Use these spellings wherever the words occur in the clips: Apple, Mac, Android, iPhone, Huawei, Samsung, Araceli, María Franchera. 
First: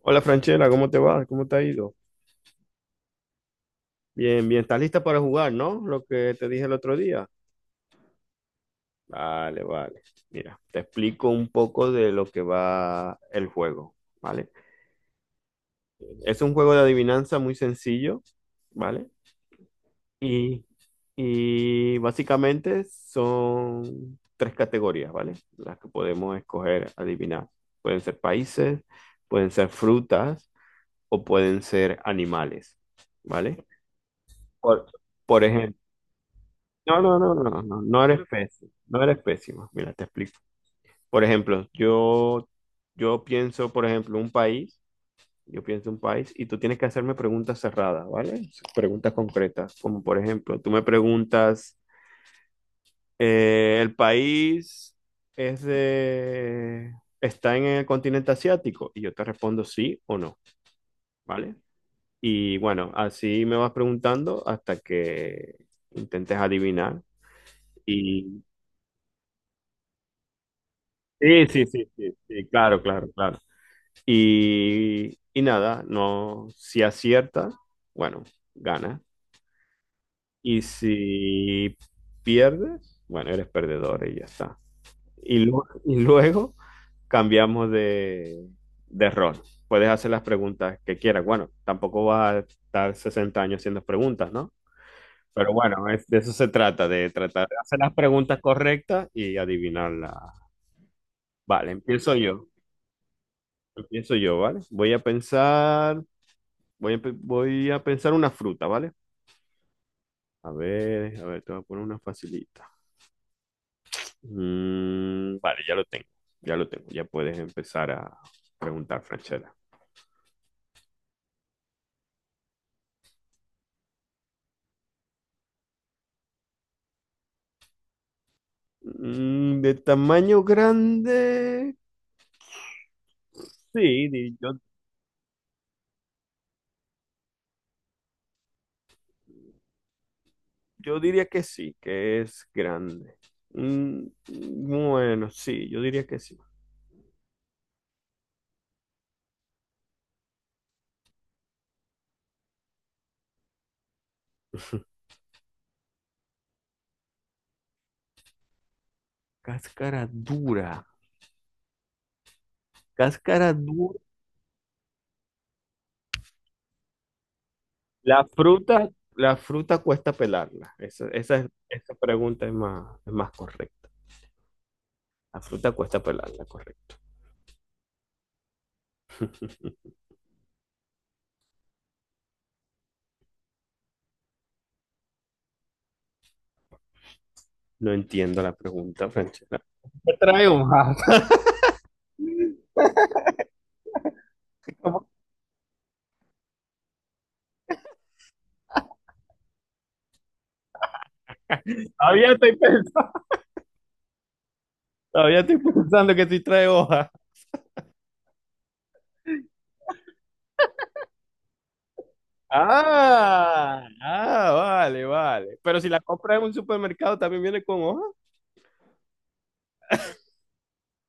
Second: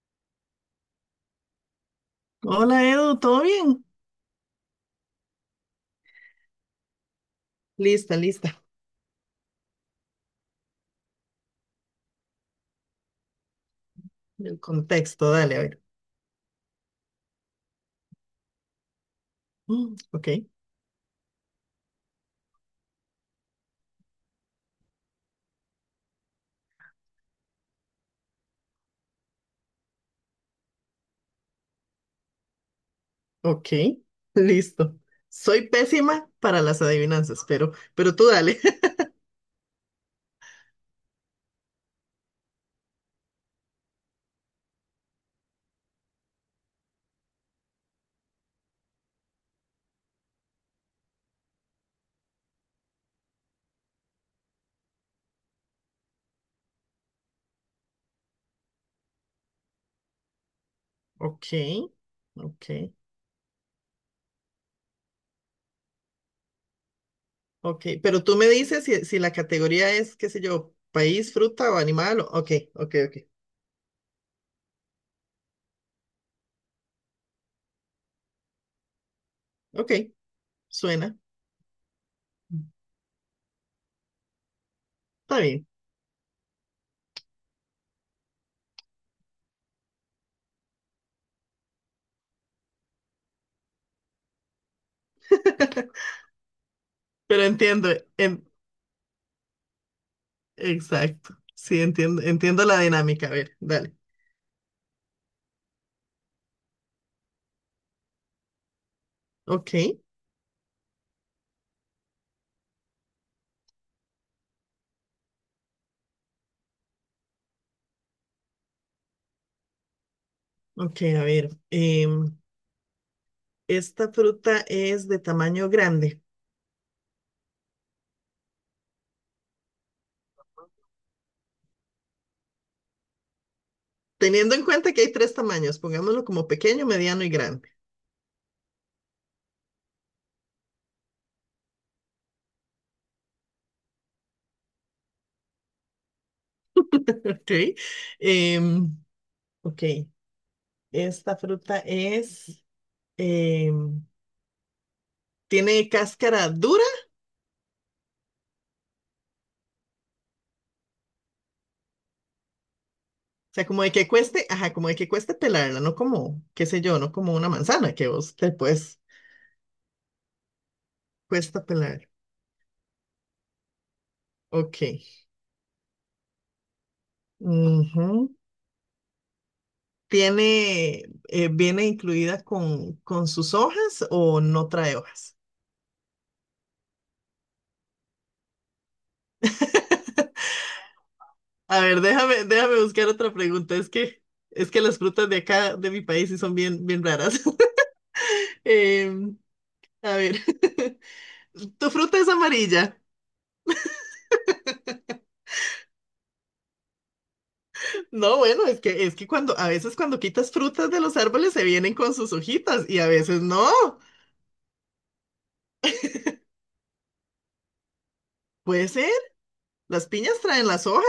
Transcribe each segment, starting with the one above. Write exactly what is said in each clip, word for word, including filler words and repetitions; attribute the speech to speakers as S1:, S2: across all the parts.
S1: Hola Franchela, ¿cómo te va? ¿Cómo te ha ido?
S2: Hola Edu, ¿todo bien?
S1: Bien, bien, ¿estás lista para jugar, no? Lo que te dije el otro día.
S2: Lista, lista.
S1: Vale, vale. Mira, te explico un poco de lo que va el juego, ¿vale?
S2: El contexto, dale, a ver.
S1: Es un juego de adivinanza muy sencillo, ¿vale?
S2: Mm, ok,
S1: Y, y básicamente son tres categorías, ¿vale? Las que podemos escoger adivinar. Pueden ser países, pueden ser frutas o pueden ser animales, ¿vale?
S2: ok,
S1: Por,
S2: listo.
S1: por
S2: Soy
S1: ejemplo.
S2: pésima para las
S1: No, no, no,
S2: adivinanzas,
S1: no,
S2: pero,
S1: no, no
S2: pero
S1: eres
S2: tú dale.
S1: pésimo, no eres pésimo. Mira, te explico. Por ejemplo, yo, yo pienso, por ejemplo, un país, yo pienso un país y tú tienes que hacerme preguntas cerradas, ¿vale? Preguntas concretas, como por ejemplo, tú me preguntas, eh, ¿el país es de, está en el continente asiático? Y yo te respondo sí o no,
S2: Ok,
S1: ¿vale? Y
S2: ok,
S1: bueno, así me vas preguntando hasta que intentes adivinar.
S2: ok. Pero tú
S1: Y
S2: me dices si, si la categoría es, qué sé yo, país,
S1: sí, sí,
S2: fruta o
S1: sí, sí,
S2: animal. o-
S1: sí,
S2: Ok,
S1: claro,
S2: ok,
S1: claro,
S2: ok.
S1: claro. Y, y nada, no, si acierta, bueno, gana.
S2: Ok,
S1: Y
S2: suena.
S1: si pierdes, bueno, eres perdedor y ya está. Y,
S2: Está
S1: lu-
S2: bien.
S1: y luego cambiamos de, de rol. Puedes hacer las preguntas que quieras. Bueno, tampoco vas a estar sesenta años haciendo preguntas, ¿no? Pero bueno, es- de eso se trata, de
S2: Pero
S1: tratar de hacer
S2: entiendo,
S1: las preguntas
S2: en-
S1: correctas y adivinarlas.
S2: exacto.
S1: Vale,
S2: Sí,
S1: empiezo
S2: entiendo,
S1: yo.
S2: entiendo la dinámica. A ver, dale.
S1: Pienso yo, ¿vale? Voy a pensar, voy a, pe- voy a pensar una fruta, ¿vale?
S2: Ok,
S1: A ver, a ver, te voy a poner una facilita. Mm, vale, ya lo tengo, ya lo tengo, ya puedes empezar a preguntar, Franchella.
S2: ok, a ver. em, Esta fruta es de tamaño grande.
S1: Mm, de tamaño grande, sí, di- yo,
S2: Teniendo en cuenta que hay tres tamaños, pongámoslo como pequeño, mediano y grande.
S1: yo diría que sí, que es grande. Mm, mm, bueno, sí, yo diría que sí.
S2: Ok. Em, ok. Esta fruta es, em, tiene cáscara dura,
S1: Cáscara dura, cáscara
S2: o sea, como de
S1: dura.
S2: que cueste, ajá, como de que cueste pelarla, no como, qué sé yo, no como una manzana que
S1: La
S2: vos te
S1: fruta,
S2: puedes,
S1: la fruta cuesta pelarla. Esa, esa, es-
S2: cuesta
S1: esa
S2: pelar.
S1: pregunta es más, es más correcta.
S2: Ok.
S1: La fruta cuesta pelarla, correcto.
S2: Ujú. Tiene, eh, viene incluida con, con sus hojas o no trae hojas.
S1: No entiendo la pregunta, Franchela. ¿Qué trae hoja?
S2: A ver, déjame, déjame buscar otra pregunta. Es que, es que las
S1: ¿Cómo?
S2: frutas de acá, de mi país, sí son bien, bien raras. Em, a ver, ¿tu fruta es
S1: Todavía estoy
S2: amarilla?
S1: pensando, todavía estoy pensando que sí trae hoja.
S2: No, bueno, es que, es que cuando, a veces cuando quitas frutas de los árboles se vienen con sus hojitas y a veces no.
S1: Ah, ah, vale, vale. Pero si la compras en un supermercado, ¿también viene con hoja?
S2: Puede ser, las piñas traen las hojas,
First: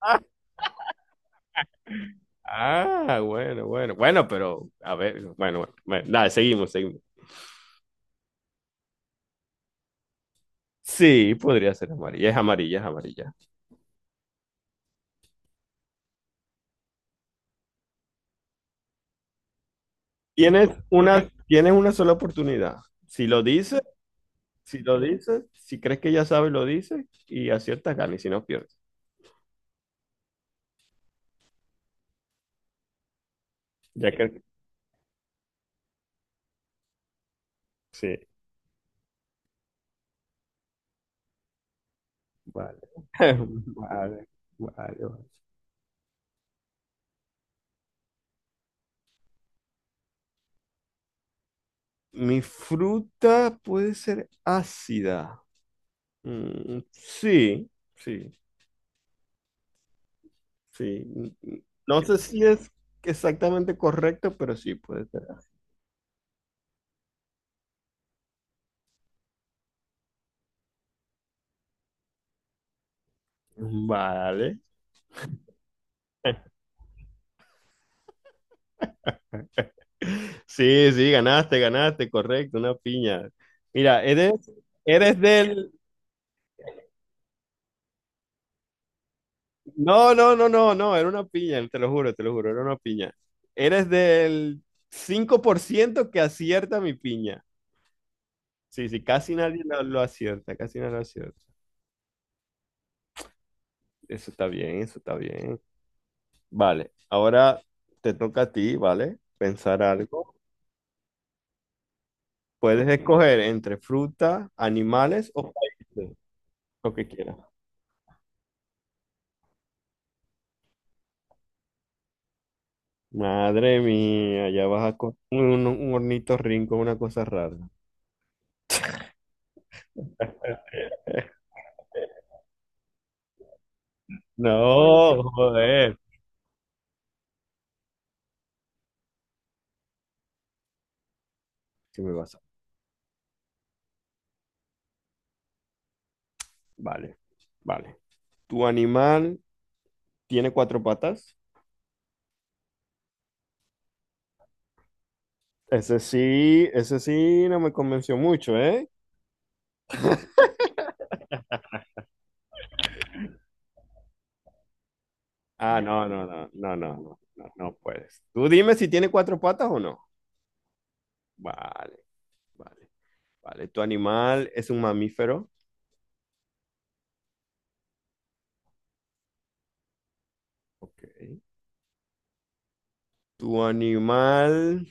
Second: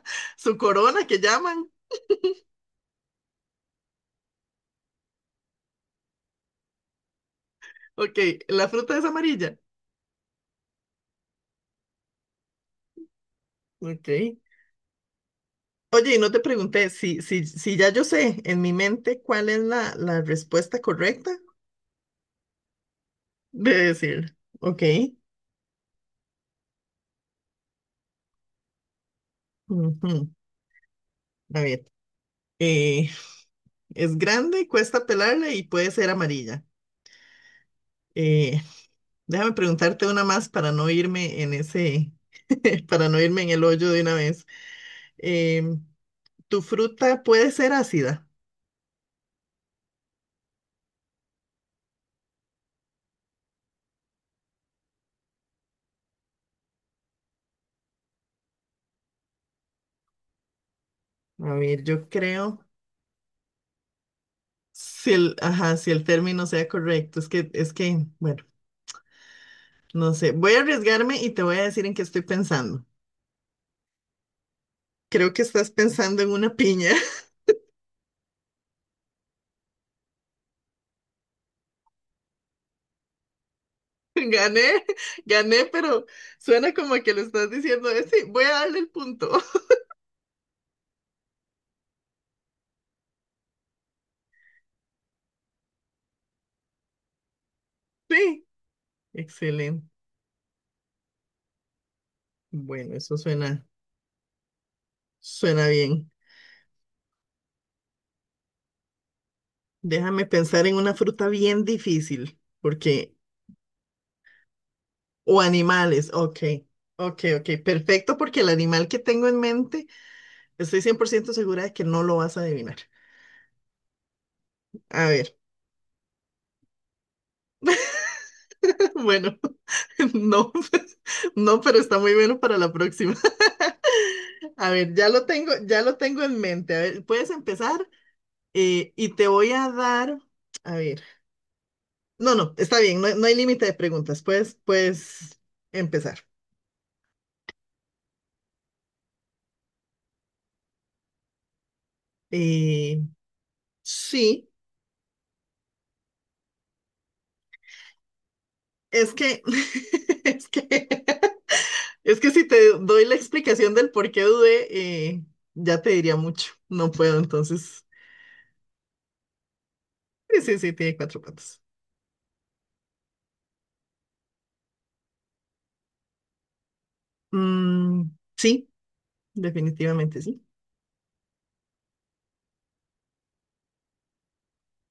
S1: Ah,
S2: su corona que llaman.
S1: ah, bueno, bueno. Bueno, pero, a ver, bueno, bueno, bueno. Nada, seguimos, seguimos.
S2: Ok, la fruta es amarilla.
S1: Sí, podría ser amarilla. Es amarilla, es amarilla.
S2: Ok. Oye, y no te pregunté si, si, si ya yo sé en mi mente cuál es la, la
S1: Tienes
S2: respuesta
S1: una,
S2: correcta.
S1: tienes una sola oportunidad. Si lo
S2: De
S1: dices,
S2: decir,
S1: si
S2: ok.
S1: lo dices, si crees que ya sabes, lo dices y aciertas, ganas y si no, pierdes.
S2: Ujú. A ver. eh,
S1: Ya
S2: es
S1: que,
S2: grande, cuesta pelarla y puede ser amarilla.
S1: sí.
S2: Eh, déjame preguntarte una más para no irme en ese,
S1: Vale,
S2: para no irme en el hoyo de una
S1: vale,
S2: vez.
S1: vale, vale.
S2: Em, ¿tu fruta puede ser ácida?
S1: Mi fruta puede ser ácida. Mm, sí, sí, sí.
S2: A ver,
S1: No
S2: yo
S1: sé si
S2: creo
S1: es exactamente correcto, pero sí puede
S2: si
S1: ser.
S2: el, ajá, si el término sea correcto. Es que, es que, bueno, no sé. Voy a arriesgarme y te voy a decir en qué estoy pensando.
S1: Vale.
S2: Creo que estás pensando en una piña.
S1: Sí, sí, ganaste, ganaste, correcto, una piña. Mira, eres,
S2: Gané,
S1: eres
S2: gané,
S1: del...
S2: pero suena como que le estás diciendo, "Eh, sí, voy a darle el punto."
S1: No, no, no, no, no, era una piña, te lo juro, te lo juro, era una piña. Eres del cinco por ciento que acierta mi piña.
S2: Sí,
S1: Sí, sí, casi nadie lo,
S2: excelente.
S1: lo acierta, casi nadie lo acierta.
S2: Bueno, eso suena,
S1: Eso está bien, eso está bien.
S2: suena bien.
S1: Vale, ahora te toca a ti, ¿vale? Pensar
S2: Déjame
S1: algo.
S2: pensar en una fruta bien difícil,
S1: Puedes
S2: porque,
S1: escoger entre fruta, animales
S2: o
S1: o
S2: animales,
S1: países,
S2: ok,
S1: lo que
S2: ok,
S1: quieras.
S2: ok, perfecto, porque el animal que tengo en mente, estoy cien por ciento segura de que no lo vas a adivinar.
S1: Madre mía, ya vas a
S2: A
S1: con
S2: ver,
S1: un, un hornito rinco, una cosa rara.
S2: Bueno, no, no, pero está muy bueno para la próxima. A ver, ya
S1: No,
S2: lo tengo, ya
S1: joder.
S2: lo tengo en mente. A ver, puedes empezar eh, y te voy a dar, a ver,
S1: ¿Qué me vas
S2: no,
S1: a-
S2: no, está bien, no, no hay límite de preguntas. Puedes, puedes empezar.
S1: Vale, vale. ¿Tu animal tiene cuatro patas?
S2: Eh, sí,
S1: Ese sí, ese sí no me convenció mucho, ¿eh?
S2: es que, es que, es que si te doy la explicación del por qué dudé, eh,
S1: Ah,
S2: ya te
S1: no,
S2: diría
S1: no, no,
S2: mucho.
S1: no, no,
S2: No
S1: no, no,
S2: puedo,
S1: no, no
S2: entonces.
S1: puedes. Tú dime si tiene cuatro patas o no.
S2: Sí, sí, sí, tiene cuatro patas.
S1: Vale, vale, vale. ¿Tu animal es un mamífero?
S2: Mm, sí, definitivamente sí.
S1: Ok. ¿Tu animal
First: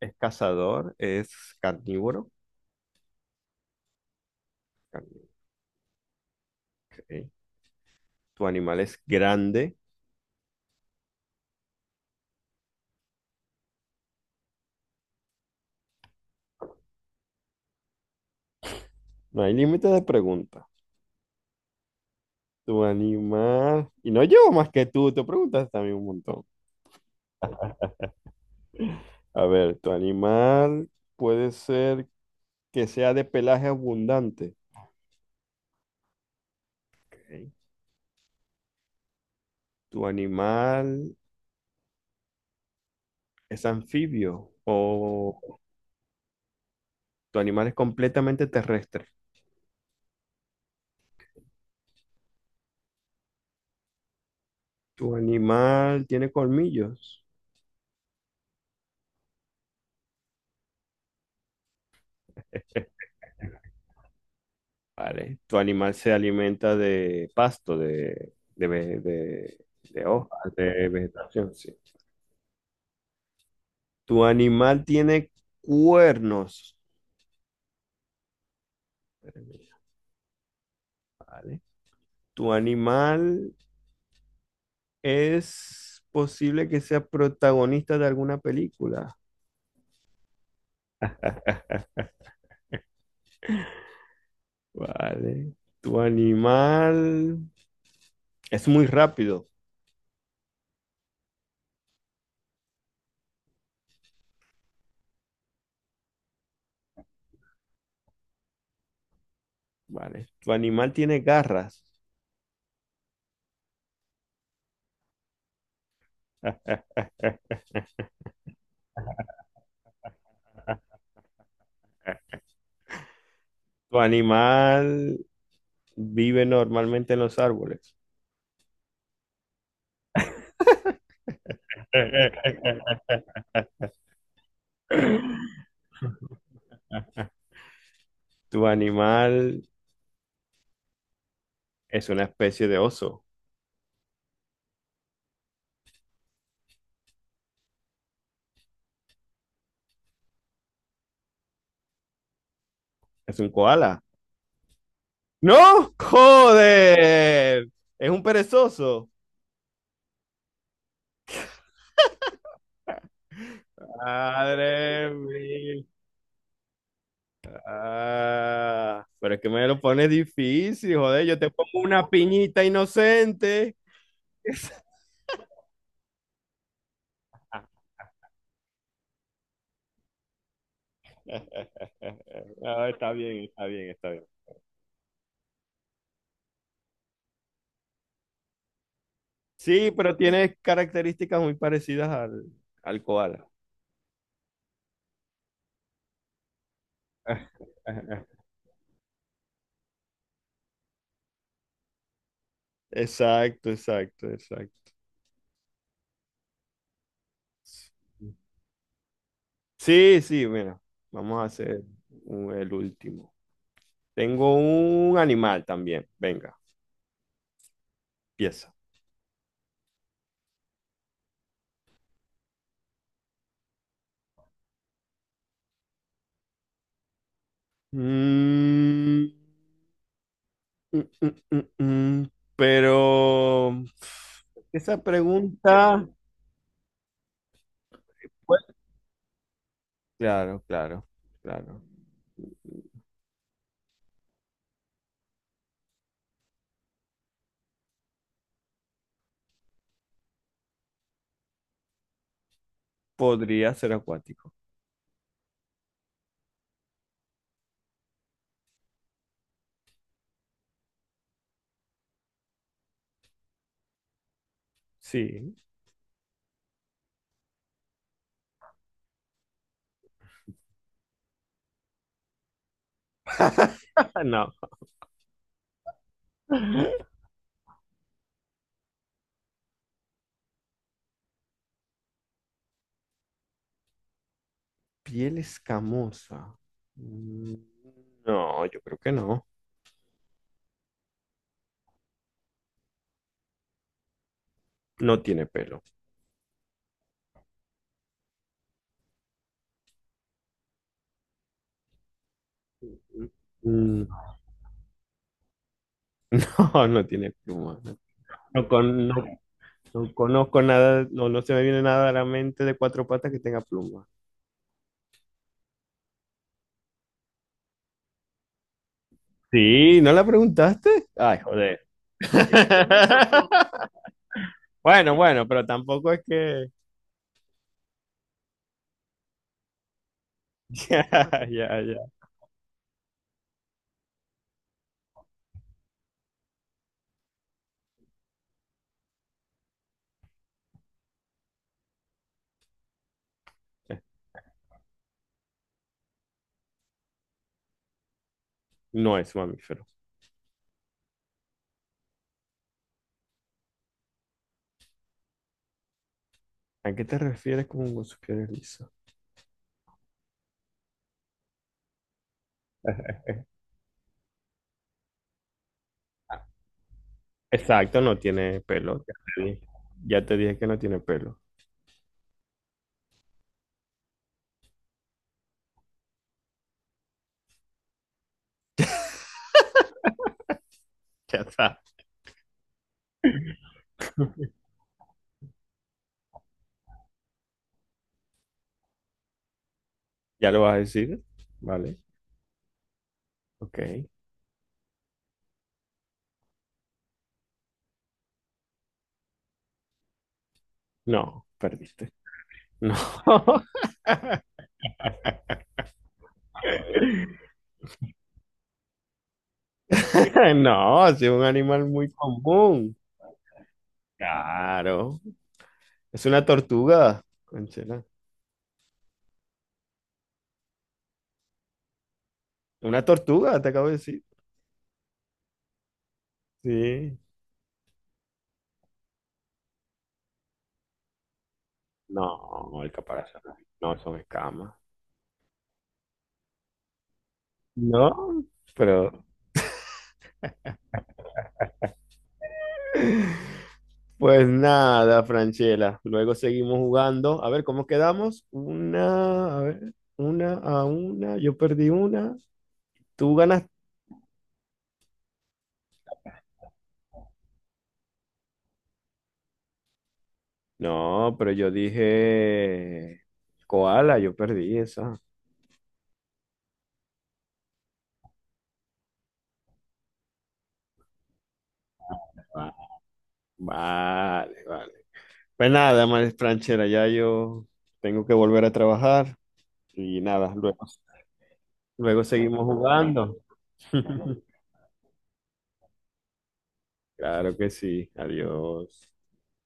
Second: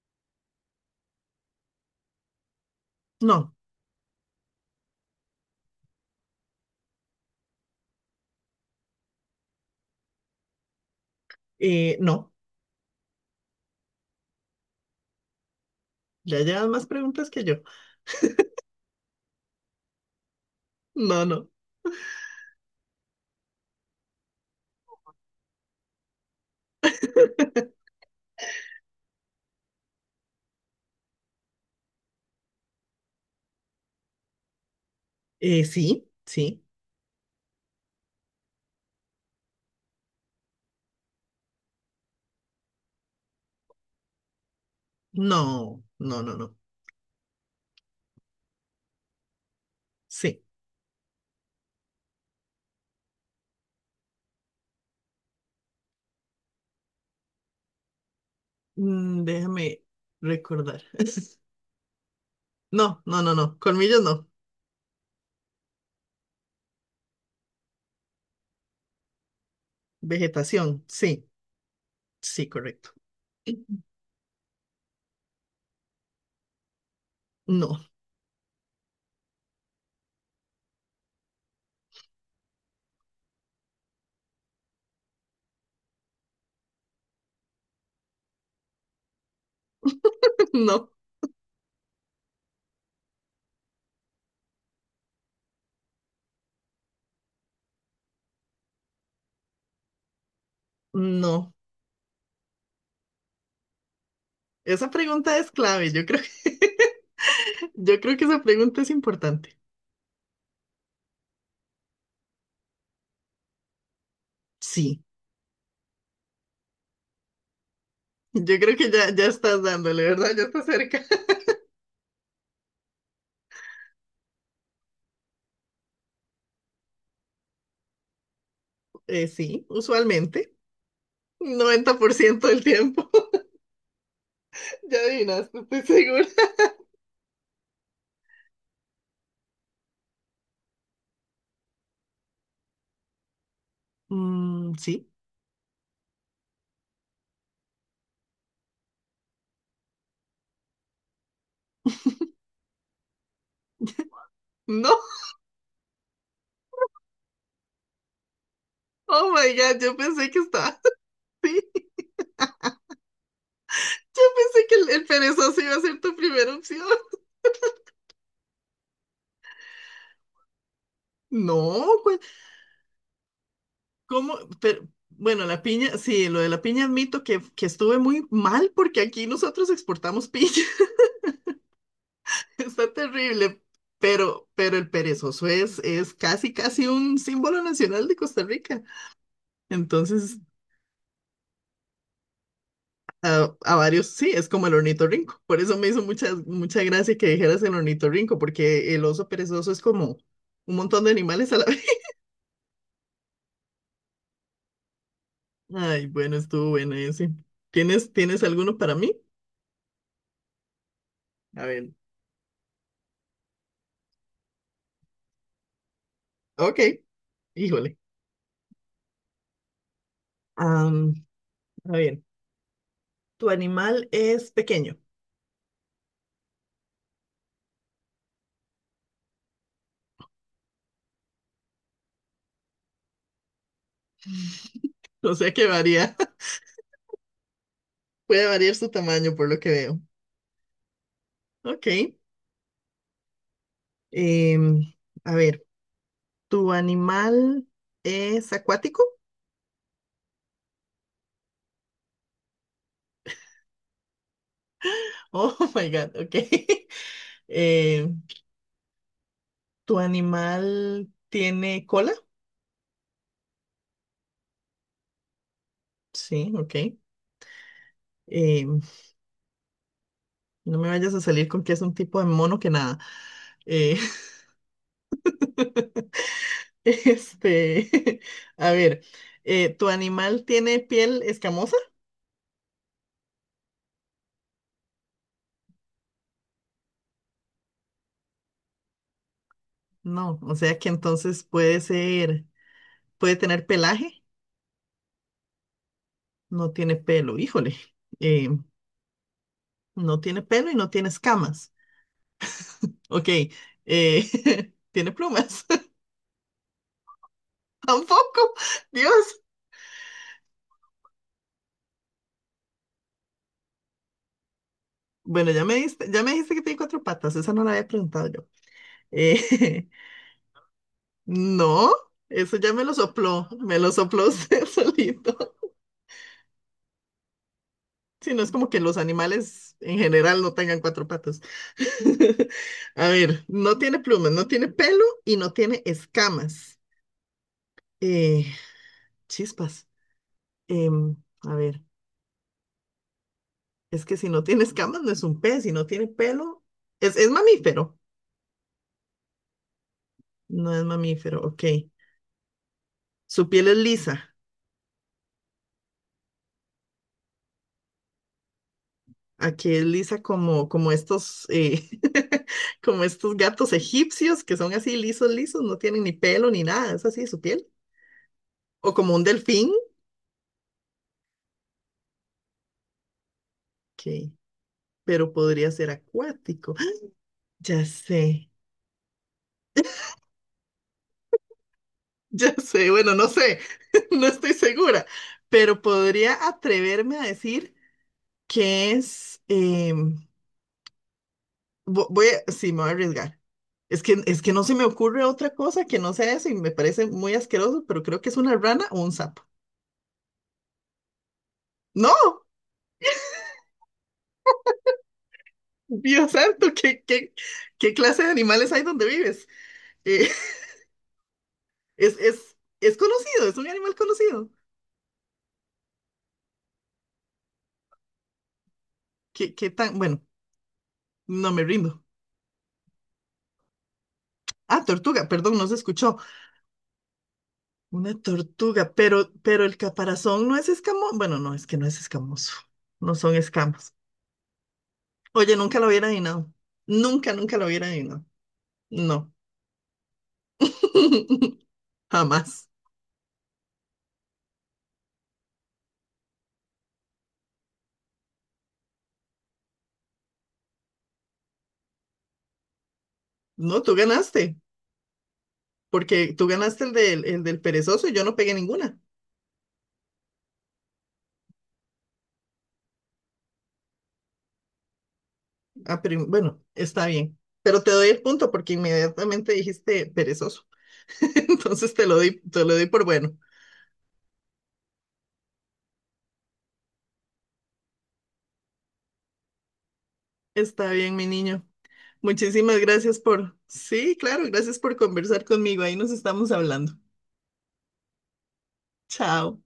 S1: es cazador? ¿Es carnívoro?
S2: No,
S1: Carn- ok. Tu animal es grande.
S2: eh, no. Ya llevas más preguntas que yo.
S1: No hay límite de preguntas.
S2: No, no.
S1: Tu animal. Y no llevo más que tú. Te preguntas también un montón. A ver, tu animal puede ser que sea de pelaje abundante.
S2: Eh, sí, sí.
S1: Ok. Tu animal es anfibio o
S2: No, no, no, no.
S1: tu animal es completamente terrestre.
S2: Sí.
S1: Tu animal tiene colmillos.
S2: Mm, déjame recordar. No, no, no, no. Colmillos no.
S1: Vale. Tu animal se alimenta de pasto, de, de, ve- de, de hojas,
S2: Vegetación.
S1: de
S2: Sí,
S1: vegetación, sí.
S2: sí, correcto.
S1: Tu animal tiene cuernos.
S2: No,
S1: Vale. Tu animal es posible que sea protagonista de alguna película.
S2: no,
S1: Vale. Tu animal es muy rápido.
S2: no. Esa pregunta es clave. Yo creo que, yo creo que esa pregunta es importante.
S1: Vale. Tu animal tiene garras.
S2: Sí. Yo creo que ya, ya estás dándole, ¿verdad? Ya estás cerca.
S1: Tu animal vive normalmente en los árboles.
S2: Eh, sí, usualmente. Noventa por ciento del tiempo. Ya adivinaste, estoy segura.
S1: Tu animal es una especie de oso.
S2: Mm, sí.
S1: Es un koala.
S2: No,
S1: ¡No! ¡Joder! Es un perezoso.
S2: oh my god, yo pensé que estaba así. Yo pensé que el, el
S1: Madre
S2: perezoso iba a
S1: mía.
S2: ser tu primera opción.
S1: Ah, pero es que me lo pones difícil, joder. Yo te pongo
S2: No,
S1: una
S2: güey,
S1: piñita inocente.
S2: ¿cómo? Pero, bueno, la piña, sí, lo de la piña admito que, que estuve muy mal porque aquí nosotros exportamos piña.
S1: No,
S2: Está
S1: está bien,
S2: terrible,
S1: está bien, está bien.
S2: pero, pero el perezoso es, es casi, casi un símbolo nacional de Costa Rica.
S1: Sí, pero
S2: Entonces,
S1: tiene características muy parecidas al, al koala.
S2: A, a varios sí, es como el ornitorrinco. Por eso me hizo mucha, mucha gracia que dijeras el ornitorrinco, porque el oso perezoso es como un montón de animales a la vez.
S1: Exacto, exacto, exacto.
S2: Ay, bueno, estuvo bueno ese. ¿Tienes, tienes alguno para mí?
S1: Sí, sí, mira, vamos a
S2: A
S1: hacer
S2: ver,
S1: un- el último. Tengo un animal también. Venga,
S2: ok, híjole.
S1: pieza.
S2: Am, a ver, tu animal es pequeño,
S1: Mm, mm, mm, mm, mm. Pero pf, esa
S2: o sea que
S1: pregunta,
S2: varía, puede
S1: pues,
S2: variar su tamaño por lo que veo.
S1: claro, claro, claro.
S2: Ok, em, a ver, ¿tu animal es acuático?
S1: Podría ser acuático.
S2: Oh my God, ok. Em, ¿Tu animal tiene cola?
S1: Sí.
S2: Sí, ok. Eh, no me vayas a salir con que es un tipo de mono que nada. Eh,
S1: No.
S2: este, a ver, eh, ¿tu animal tiene piel escamosa?
S1: Piel escamosa. Mm, No, yo creo que no.
S2: No, o sea que entonces puede ser, puede tener pelaje,
S1: No tiene pelo.
S2: no tiene pelo, híjole, eh, no tiene pelo y no tiene escamas. Ok,
S1: Mm,
S2: eh, tiene plumas,
S1: No, no tiene pluma.
S2: tampoco,
S1: No, con- no.
S2: Dios.
S1: No conozco nada, no, no se me viene nada a la mente de cuatro patas que tenga pluma.
S2: Bueno, ya me diste, ya me dijiste que tiene cuatro patas, esa no la había preguntado yo. Eh,
S1: Sí, ¿no la preguntaste? Ay, joder.
S2: no, eso ya me lo sopló, me lo sopló usted
S1: Bueno,
S2: solito.
S1: bueno, pero tampoco es que...
S2: Si no es como que los animales en general no tengan
S1: Ya,
S2: cuatro patas.
S1: ya, ya.
S2: A ver, no tiene plumas, no tiene pelo y no tiene escamas. Eh, chispas. Em, a ver, es que si no tiene escamas no es un pez, si no tiene pelo, es, es mamífero.
S1: No es mamífero.
S2: No es mamífero, ok. Su piel es lisa.
S1: ¿A qué te refieres con sus pies lisos?
S2: Aquí es lisa como, como estos, eh, como estos gatos egipcios que son así lisos, lisos, no tienen ni pelo ni nada, es así su piel.
S1: Exacto, no tiene
S2: O
S1: pelo.
S2: como
S1: Ya
S2: un
S1: te dije,
S2: delfín,
S1: ya te dije que no tiene pelo.
S2: que, pero podría ser acuático. Ya sé,
S1: Ya está.
S2: ya sé, bueno, no sé, no estoy segura, pero podría atreverme a decir que es, em,
S1: ¿Ya lo vas a decir? Vale,
S2: vo- voy a, sí, me voy a arriesgar. Es
S1: ok.
S2: que, es que no se me ocurre otra cosa que no sea eso y me parece muy asqueroso, pero creo que es una rana o un sapo.
S1: No, perdiste.
S2: No.
S1: No.
S2: Dios santo, ¿qué, qué, qué clase de animales hay donde vives? Eh,
S1: No, es un animal muy
S2: es, es,
S1: común.
S2: es conocido, es un animal conocido.
S1: Claro. Es una tortuga, conchera.
S2: ¿Qué, qué tan? Bueno, no me rindo.
S1: Una tortuga, te acabo de decir.
S2: Ah, tortuga, perdón, no se escuchó.
S1: Sí.
S2: Una tortuga, pero, pero el caparazón no es escamoso. Bueno, no, es que no es escamoso.
S1: No, el
S2: No son
S1: caparazón.
S2: escamas.
S1: No, son escamas.
S2: Oye, nunca lo hubiera adivinado. Nunca, nunca lo hubiera adivinado.
S1: No, pero...
S2: No. Jamás.
S1: Pues nada, Franchela. Luego seguimos jugando. A ver, ¿cómo quedamos? Una, a ver, una a una. Yo perdí una. Tú ganas.
S2: No, tú ganaste, porque tú ganaste el del, el del perezoso y yo no pegué ninguna.
S1: No, pero yo dije koala, yo perdí esa.
S2: Ah, pero bueno, está bien. Pero te doy el punto porque inmediatamente dijiste perezoso. Entonces te lo doy, te
S1: Ah,
S2: lo doy por bueno.
S1: vale, vale. Pues nada, María Franchera, ya yo tengo que volver a trabajar y nada, luego,
S2: Está bien, mi niño.
S1: luego seguimos
S2: Muchísimas gracias
S1: jugando.
S2: por... Sí, claro, gracias por conversar conmigo. Ahí nos estamos hablando.
S1: Claro que sí, adiós.
S2: Chao.